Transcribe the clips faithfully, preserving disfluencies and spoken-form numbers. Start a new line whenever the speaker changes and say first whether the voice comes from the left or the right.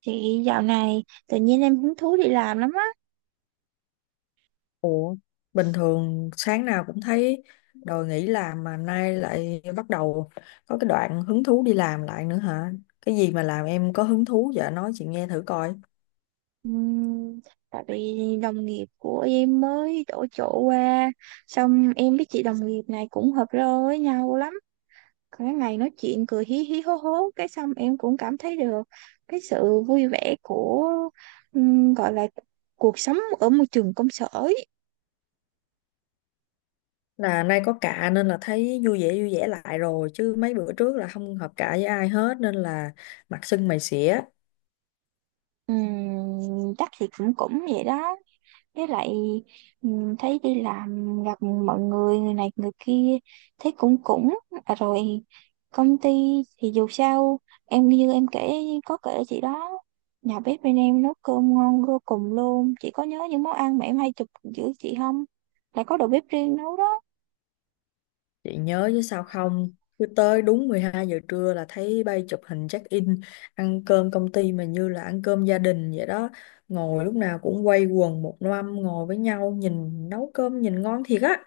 right: Chị, dạo này tự nhiên em hứng thú đi làm lắm á.
left: Ủa, bình thường sáng nào cũng thấy đòi nghỉ làm mà nay lại bắt đầu có cái đoạn hứng thú đi làm lại nữa hả? Cái gì mà làm em có hứng thú vậy? Nói chị nghe thử coi.
right: Ừm, Tại vì đồng nghiệp của em mới đổi chỗ qua. Xong em với chị đồng nghiệp này cũng hợp rơ với nhau lắm. Cái ngày nói chuyện cười hí hí hố hố, cái xong em cũng cảm thấy được cái sự vui vẻ của, ừm, gọi là cuộc sống ở môi trường công sở ấy.
left: Là nay có cạ nên là thấy vui vẻ vui vẻ lại rồi, chứ mấy bữa trước là không hợp cạ với ai hết nên là mặt sưng mày xỉa.
right: Ừm, chắc thì cũng cũng vậy đó. Với lại ừm, thấy đi làm gặp mọi người, người này người kia, thấy cũng cũng à, rồi công ty thì dù sao em như em kể, có kể chị đó, nhà bếp bên em nấu cơm ngon vô cùng luôn. Chị có nhớ những món ăn mà em hay chụp giữa chị không? Lại có đầu bếp riêng nấu đó.
left: Chị nhớ chứ sao không. Cứ tới đúng mười hai giờ trưa là thấy bay chụp hình check in. Ăn cơm công ty mà như là ăn cơm gia đình vậy đó. Ngồi lúc nào cũng quây quần một năm ngồi với nhau. Nhìn nấu cơm nhìn ngon thiệt á.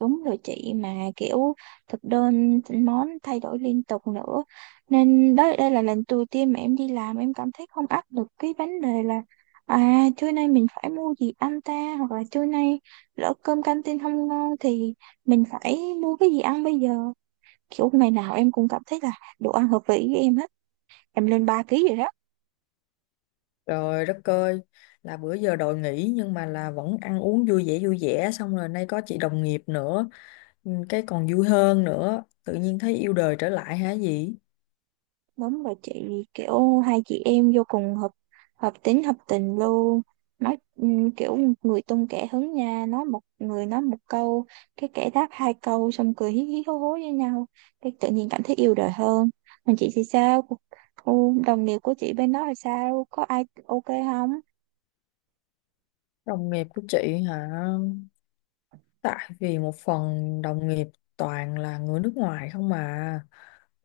right: Đúng rồi chị, mà kiểu thực đơn món thay đổi liên tục nữa, nên đó đây là lần đầu tiên mà em đi làm em cảm thấy không áp lực cái vấn đề là, à, trưa nay mình phải mua gì ăn ta, hoặc là trưa nay lỡ cơm canteen không ngon thì mình phải mua cái gì ăn bây giờ. Kiểu ngày nào em cũng cảm thấy là đồ ăn hợp vị với em hết. Em lên ba ký rồi đó.
left: Trời đất ơi. Là bữa giờ đòi nghỉ nhưng mà là vẫn ăn uống vui vẻ vui vẻ. Xong rồi nay có chị đồng nghiệp nữa, ừ, cái còn vui hơn nữa. Tự nhiên thấy yêu đời trở lại hả gì.
right: Đúng rồi chị, kiểu hai chị em vô cùng hợp, hợp tính hợp tình luôn. Nói ừm, kiểu người tung kẻ hứng nha, nói một người nói một câu, cái kẻ đáp hai câu, xong cười hí hí hố hố với nhau, cái tự nhiên cảm thấy yêu đời hơn. Còn chị thì sao? Cuộc- cô- đồng nghiệp của chị bên đó là sao, có ai ok không?
left: Đồng nghiệp của chị hả. Tại vì một phần đồng nghiệp toàn là người nước ngoài không mà,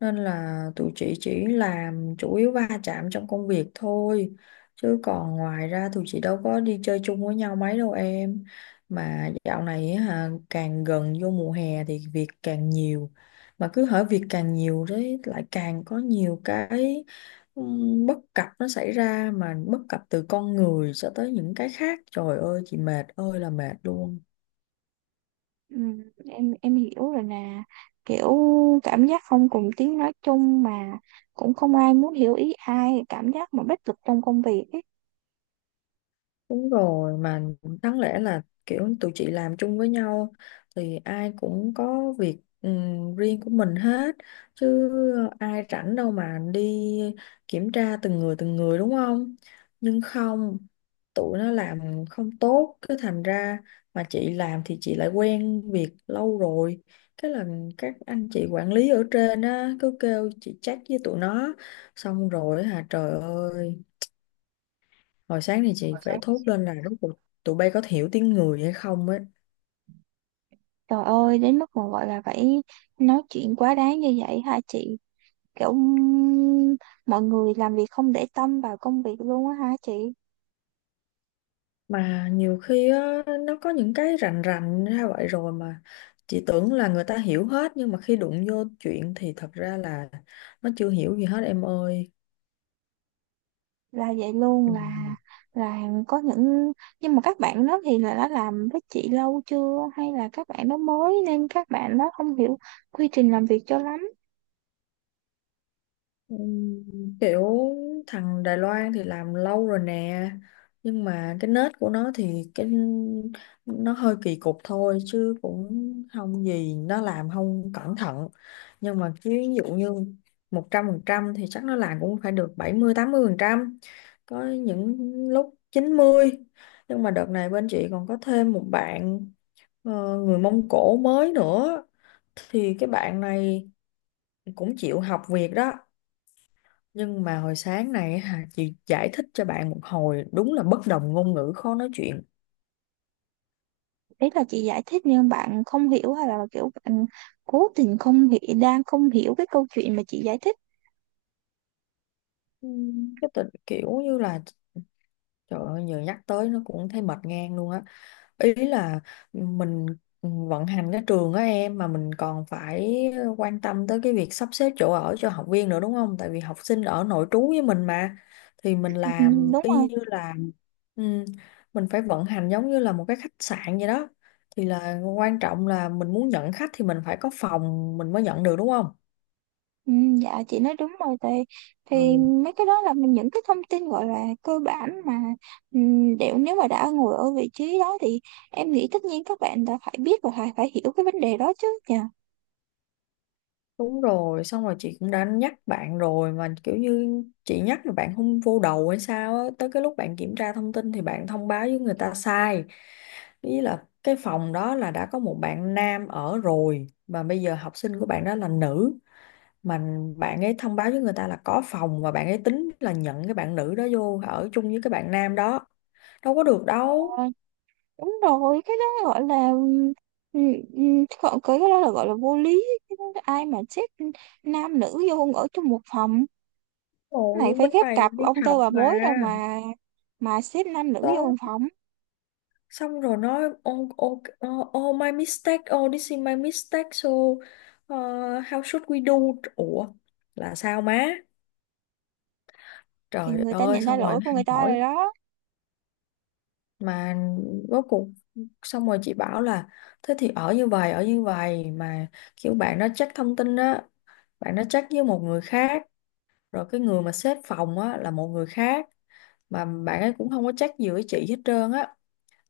left: nên là tụi chị chỉ làm chủ yếu va chạm trong công việc thôi, chứ còn ngoài ra tụi chị đâu có đi chơi chung với nhau mấy đâu em. Mà dạo này á hả, càng gần vô mùa hè thì việc càng nhiều, mà cứ hở việc càng nhiều đấy lại càng có nhiều cái ừm, bất cập nó xảy ra, mà bất cập từ con người cho tới những cái khác, trời ơi chị mệt ơi là mệt luôn.
right: Ừm, em em hiểu rồi nè, kiểu cảm giác không cùng tiếng nói chung, mà cũng không ai muốn hiểu ý ai, cảm giác mà bất lực trong công việc ấy.
left: Đúng rồi, mà đáng lẽ là kiểu tụi chị làm chung với nhau thì ai cũng có việc ừm, riêng của mình hết, chứ ai rảnh đâu mà đi kiểm tra từng người từng người đúng không? Nhưng không, tụi nó làm không tốt cứ thành ra, mà chị làm thì chị lại quen việc lâu rồi. Cái là các anh chị quản lý ở trên á cứ kêu chị check với tụi nó, xong rồi hả trời ơi. Hồi sáng thì chị phải thốt lên là rốt cuộc tụi bay có hiểu tiếng người hay không ấy.
right: Trời ơi, đến mức mà gọi là phải nói chuyện quá đáng như vậy hả chị? Kiểu ừm, mọi người làm việc không để tâm vào công việc luôn á hả chị?
left: Mà nhiều khi á, nó có những cái rành rành ra vậy rồi mà chị tưởng là người ta hiểu hết, nhưng mà khi đụng vô chuyện thì thật ra là nó chưa hiểu gì hết em ơi.
right: Là vậy luôn,
left: Ừ.
right: là là có những, nhưng mà các bạn đó thì là đã làm với chị lâu chưa, hay là các bạn đó mới nên các bạn đó không hiểu quy trình làm việc cho lắm.
left: Ừm, Kiểu thằng Đài Loan thì làm lâu rồi nè, nhưng mà cái nết của nó thì cái nó hơi kỳ cục thôi chứ cũng không gì, nó làm không cẩn thận, nhưng mà chứ ví dụ như một trăm phần trăm thì chắc nó làm cũng phải được bảy mươi tám mươi phần trăm, có những lúc chín mươi. Nhưng mà đợt này bên chị còn có thêm một bạn ờ, người Mông Cổ mới nữa, thì cái bạn này cũng chịu học việc đó, nhưng mà hồi sáng này hả, chị giải thích cho bạn một hồi đúng là bất đồng ngôn ngữ khó nói chuyện.
right: Ý là chị giải thích nhưng bạn không hiểu, hay là kiểu bạn cố tình không hiểu, đang không hiểu cái câu chuyện mà chị giải thích.
left: Ừm, Cái tình kiểu như là, trời ơi, giờ nhắc tới nó cũng thấy mệt ngang luôn á. Ý là mình vận hành cái trường á em, mà mình còn phải quan tâm tới cái việc sắp xếp chỗ ở cho học viên nữa đúng không? Tại vì học sinh ở nội trú với mình mà, thì mình
right: Ừ,
left: làm
right: đúng
left: y
right: không?
left: như là, ừm, mình phải vận hành giống như là một cái khách sạn vậy đó. Thì là quan trọng là mình muốn nhận khách thì mình phải có phòng mình mới nhận được đúng không?
right: Ừ, dạ chị nói đúng rồi thì thì
left: Ừ.
right: mấy cái đó là mình- những cái thông tin gọi là cơ bản mà ừm, đều, nếu mà đã ngồi ở vị trí đó thì em nghĩ tất nhiên các bạn đã phải biết và phải phải hiểu cái vấn đề đó chứ nhỉ.
left: Đúng rồi, xong rồi chị cũng đã nhắc bạn rồi mà kiểu như chị nhắc rồi bạn không vô đầu hay sao á, tới cái lúc bạn kiểm tra thông tin thì bạn thông báo với người ta sai. Ý là cái phòng đó là đã có một bạn nam ở rồi mà bây giờ học sinh của bạn đó là nữ, mà bạn ấy thông báo với người ta là có phòng và bạn ấy tính là nhận cái bạn nữ đó vô ở chung với cái bạn nam đó. Đâu có được đâu.
right: Ờ, đúng rồi, cái đó gọi là, ừm, ừm, gọi- cái đó là gọi là vô lý. Cái đó- là ai mà xếp nam nữ vô ở trong một phòng,
left: Rồi
right: này phải
left: bên
right: ghép
left: này
right: cặp
left: đi
right: ông tơ
left: học
right: bà
left: mà.
right: mối đâu mà mà xếp nam nữ vô
left: Đó
right: một phòng.
left: xong rồi nói oh, oh, oh, oh my mistake, oh this is my mistake, so uh, how should we do. Ủa là sao má,
right: Thì
left: trời
right: người ta
left: ơi
right: nhận ra
left: xong rồi
right: lỗi
left: nó
right: của
left: hay
right: người ta
left: hỏi
right: rồi đó.
left: mà rốt cuộc. Xong rồi chị bảo là thế thì ở như vậy ở như vậy, mà kiểu bạn nó check thông tin á, bạn nó check với một người khác, rồi cái người mà xếp phòng á là một người khác, mà bạn ấy cũng không có check gì với chị hết trơn á.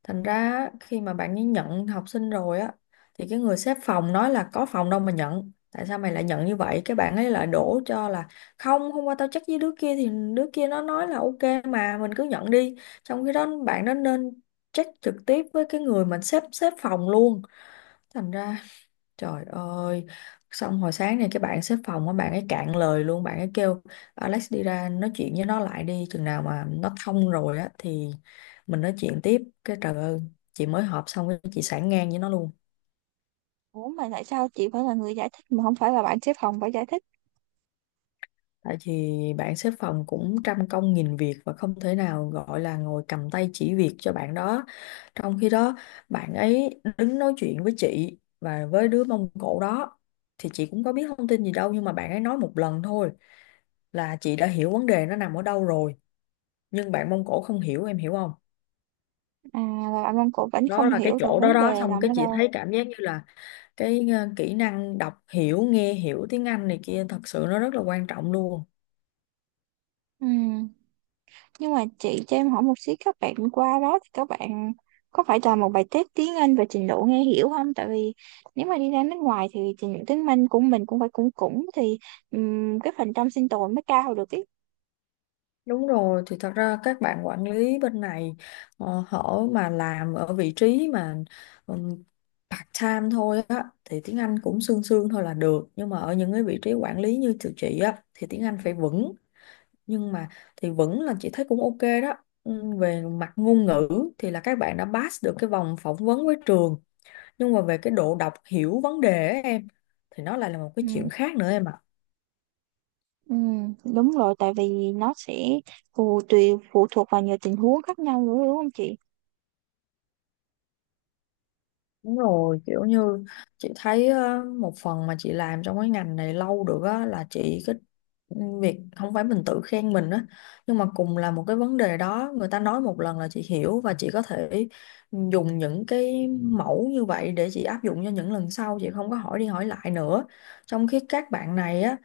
left: Thành ra á, khi mà bạn ấy nhận học sinh rồi á thì cái người xếp phòng nói là có phòng đâu mà nhận. Tại sao mày lại nhận như vậy? Cái bạn ấy lại đổ cho là không, hôm qua tao chắc với đứa kia thì đứa kia nó nói là ok mà mình cứ nhận đi. Trong khi đó bạn đó nên check trực tiếp với cái người mà xếp xếp phòng luôn. Thành ra, trời ơi, xong hồi sáng này cái bạn xếp phòng á, bạn ấy cạn lời luôn, bạn ấy kêu Alex đi ra nói chuyện với nó lại đi, chừng nào mà nó thông rồi á thì mình nói chuyện tiếp. Cái trời ơi, chị mới họp xong cái chị sảng ngang với nó luôn.
right: Ủa mà tại sao chị phải là người giải thích mà không phải là bạn xếp phòng phải giải thích?
left: Tại vì bạn xếp phòng cũng trăm công nghìn việc và không thể nào gọi là ngồi cầm tay chỉ việc cho bạn đó, trong khi đó bạn ấy đứng nói chuyện với chị và với đứa Mông Cổ đó thì chị cũng có biết thông tin gì đâu, nhưng mà bạn ấy nói một lần thôi là chị đã hiểu vấn đề nó nằm ở đâu rồi, nhưng bạn Mông Cổ không hiểu em hiểu không.
right: À, là bạn Văn Cổ vẫn
left: Đó
right: không
left: là cái
right: hiểu được
left: chỗ đó
right: vấn
left: đó,
right: đề
left: xong
right: nằm
left: cái
right: ở
left: chị
right: đâu.
left: thấy cảm giác như là cái ờ, kỹ năng đọc hiểu nghe hiểu tiếng Anh này kia thật sự nó rất là quan trọng luôn.
right: Ừ. Nhưng mà chị cho em hỏi một xíu, các bạn qua đó thì các bạn có phải làm một bài test tiếng Anh về trình độ nghe hiểu không? Tại vì nếu mà đi ra nước ngoài thì trình độ tiếng Anh của mình cũng phải, cũng cũng thì ừm, cái phần trăm sinh tồn mới cao được ý.
left: Đúng rồi, thì thật ra các bạn quản lý bên này ờ, họ mà làm ở vị trí mà ừm, part-time thôi á thì tiếng Anh cũng sương sương thôi là được, nhưng mà ở những cái vị trí quản lý như tụi chị á thì tiếng Anh phải vững, nhưng mà thì vững là chị thấy cũng ok đó. Ừm, về mặt ngôn ngữ thì là các bạn đã pass được cái vòng phỏng vấn với trường, nhưng mà về cái độ đọc hiểu vấn đề á em thì nó lại là một cái
right: Ừ.
left: chuyện khác nữa em ạ.
right: Ừ, đúng rồi, tại vì nó sẽ phụ, tùy phụ thuộc vào nhiều tình huống khác nhau nữa, đúng không chị?
left: Đúng rồi, kiểu như chị thấy ờ, một phần mà chị làm trong cái ngành này lâu được á là chị cái việc không phải mình tự khen mình á, nhưng mà cùng là một cái vấn đề đó người ta nói một lần là chị hiểu và chị có thể dùng những cái mẫu như vậy để chị áp dụng cho những lần sau, chị không có hỏi đi hỏi lại nữa. Trong khi các bạn này á,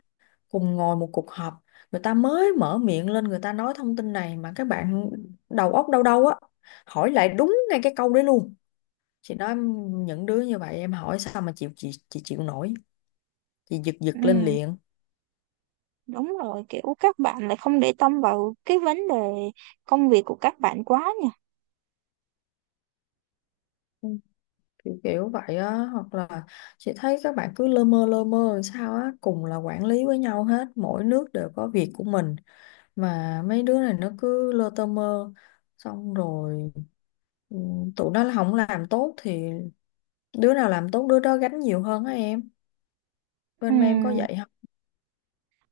left: cùng ngồi một cuộc họp, người ta mới mở miệng lên người ta nói thông tin này mà các bạn đầu óc đâu đâu á, hỏi lại đúng ngay cái câu đấy luôn. Chị nói những đứa như vậy em hỏi sao mà chịu, chị chị chịu nổi, chị giật
right: Ừ.
left: giật lên liền.
right: Đúng rồi, kiểu các bạn lại không để tâm vào cái vấn đề công việc của các bạn quá nha.
left: Ừ, kiểu kiểu vậy á, hoặc là chị thấy các bạn cứ lơ mơ lơ mơ làm sao á, cùng là quản lý với nhau hết, mỗi nước đều có việc của mình, mà mấy đứa này nó cứ lơ tơ mơ, xong rồi, ừ, tụi nó không làm tốt thì đứa nào làm tốt đứa đó gánh nhiều hơn á em, bên em có
right: Ừm,
left: vậy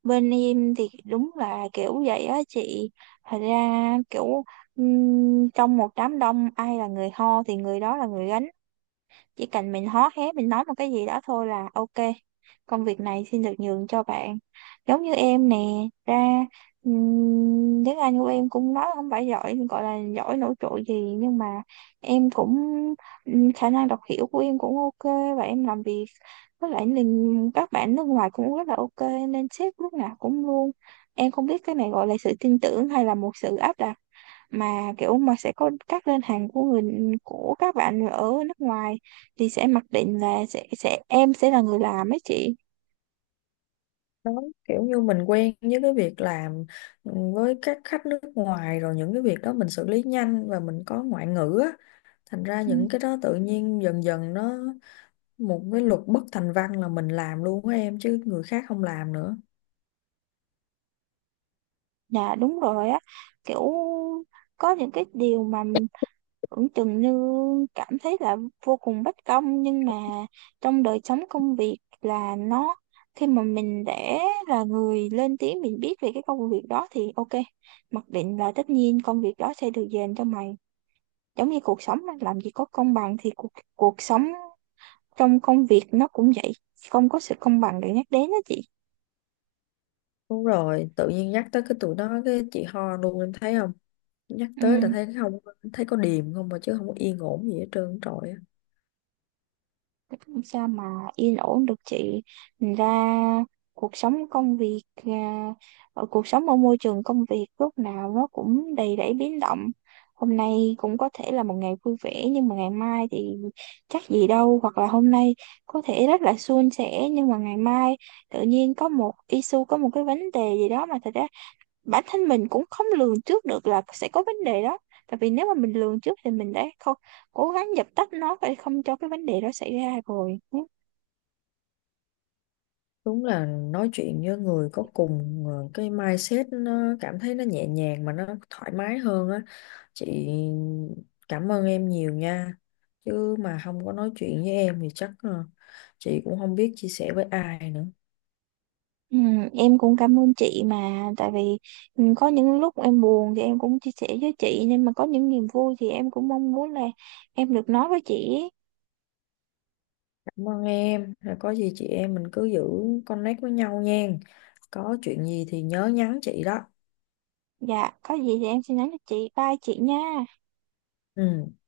right: bên em thì đúng là kiểu vậy á chị. Thật ra kiểu ừm, trong một đám đông ai là người ho thì người đó là người gánh. Chỉ cần mình hó hé mình nói một cái gì đó thôi là ok, công việc này xin được nhường cho bạn. Giống như em nè, ra ừm, tiếng Anh của em cũng nói không phải giỏi, gọi là giỏi nổi trội gì nhưng mà em cũng ừm, khả năng đọc hiểu của em cũng ok. Và em làm việc với lại mình các bạn nước ngoài cũng rất là ok, nên sếp lúc nào cũng luôn, em không biết cái này gọi là sự tin tưởng hay là một sự áp đặt, mà kiểu mà sẽ có các đơn hàng của người, của các bạn ở nước ngoài thì sẽ mặc định là sẽ sẽ em sẽ là người làm ấy chị.
left: đó. Kiểu như mình quen với cái việc làm với các khách nước ngoài rồi, những cái việc đó mình xử lý nhanh và mình có ngoại ngữ á, thành ra
right: Ừ.
left: những cái đó tự nhiên dần dần nó một cái luật bất thành văn là mình làm luôn á em, chứ người khác không làm nữa.
right: Dạ đúng rồi á, kiểu có những cái điều mà tưởng chừng như cảm thấy là vô cùng bất công, nhưng mà trong đời sống công việc là nó, khi mà mình để là người lên tiếng mình biết về cái công việc đó thì ok, mặc định là tất nhiên công việc đó sẽ được dành cho mày. Giống như cuộc sống á, làm gì có công bằng thì cuộc cuộc sống trong công việc nó cũng vậy, không có sự công bằng để nhắc đến đó chị.
left: Đúng rồi, tự nhiên nhắc tới cái tụi nó cái chị ho luôn em thấy không, nhắc tới là
right: Ừ,
left: thấy không, thấy có điềm không mà, chứ không có yên ổn gì hết trơn trời á.
right: sao mà yên ổn được chị? Thành ra cuộc sống công việc à, ở cuộc sống, ở môi trường công việc lúc nào nó cũng đầy rẫy biến động. Hôm nay cũng có thể là một ngày vui vẻ nhưng mà ngày mai thì chắc gì đâu, hoặc là hôm nay có thể rất là suôn sẻ nhưng mà ngày mai tự nhiên có một issue, có một cái vấn đề gì đó mà thật ra bản thân mình cũng không lường trước được là sẽ có vấn đề đó. Tại vì nếu mà mình lường trước thì mình đã không cố gắng dập tắt nó để không cho cái vấn đề đó xảy ra rồi.
left: Đúng là nói chuyện với người có cùng ờ, cái mindset nó cảm thấy nó nhẹ nhàng mà nó thoải mái hơn á. Chị cảm ơn em nhiều nha. Chứ mà không có nói chuyện với em thì chắc ờ, chị cũng không biết chia sẻ với ai nữa.
right: Ừ, em cũng cảm ơn chị, mà tại vì ừ, có những lúc em buồn thì em cũng chia sẻ với chị, nhưng mà có những niềm vui thì em cũng mong muốn là em được nói với chị ấy.
left: Cảm ơn em. Rồi có gì chị em mình cứ giữ connect với nhau nha. Có chuyện gì thì nhớ nhắn chị đó.
right: Dạ có gì thì em sẽ nhắn cho chị, bye chị nha.
left: Ừ.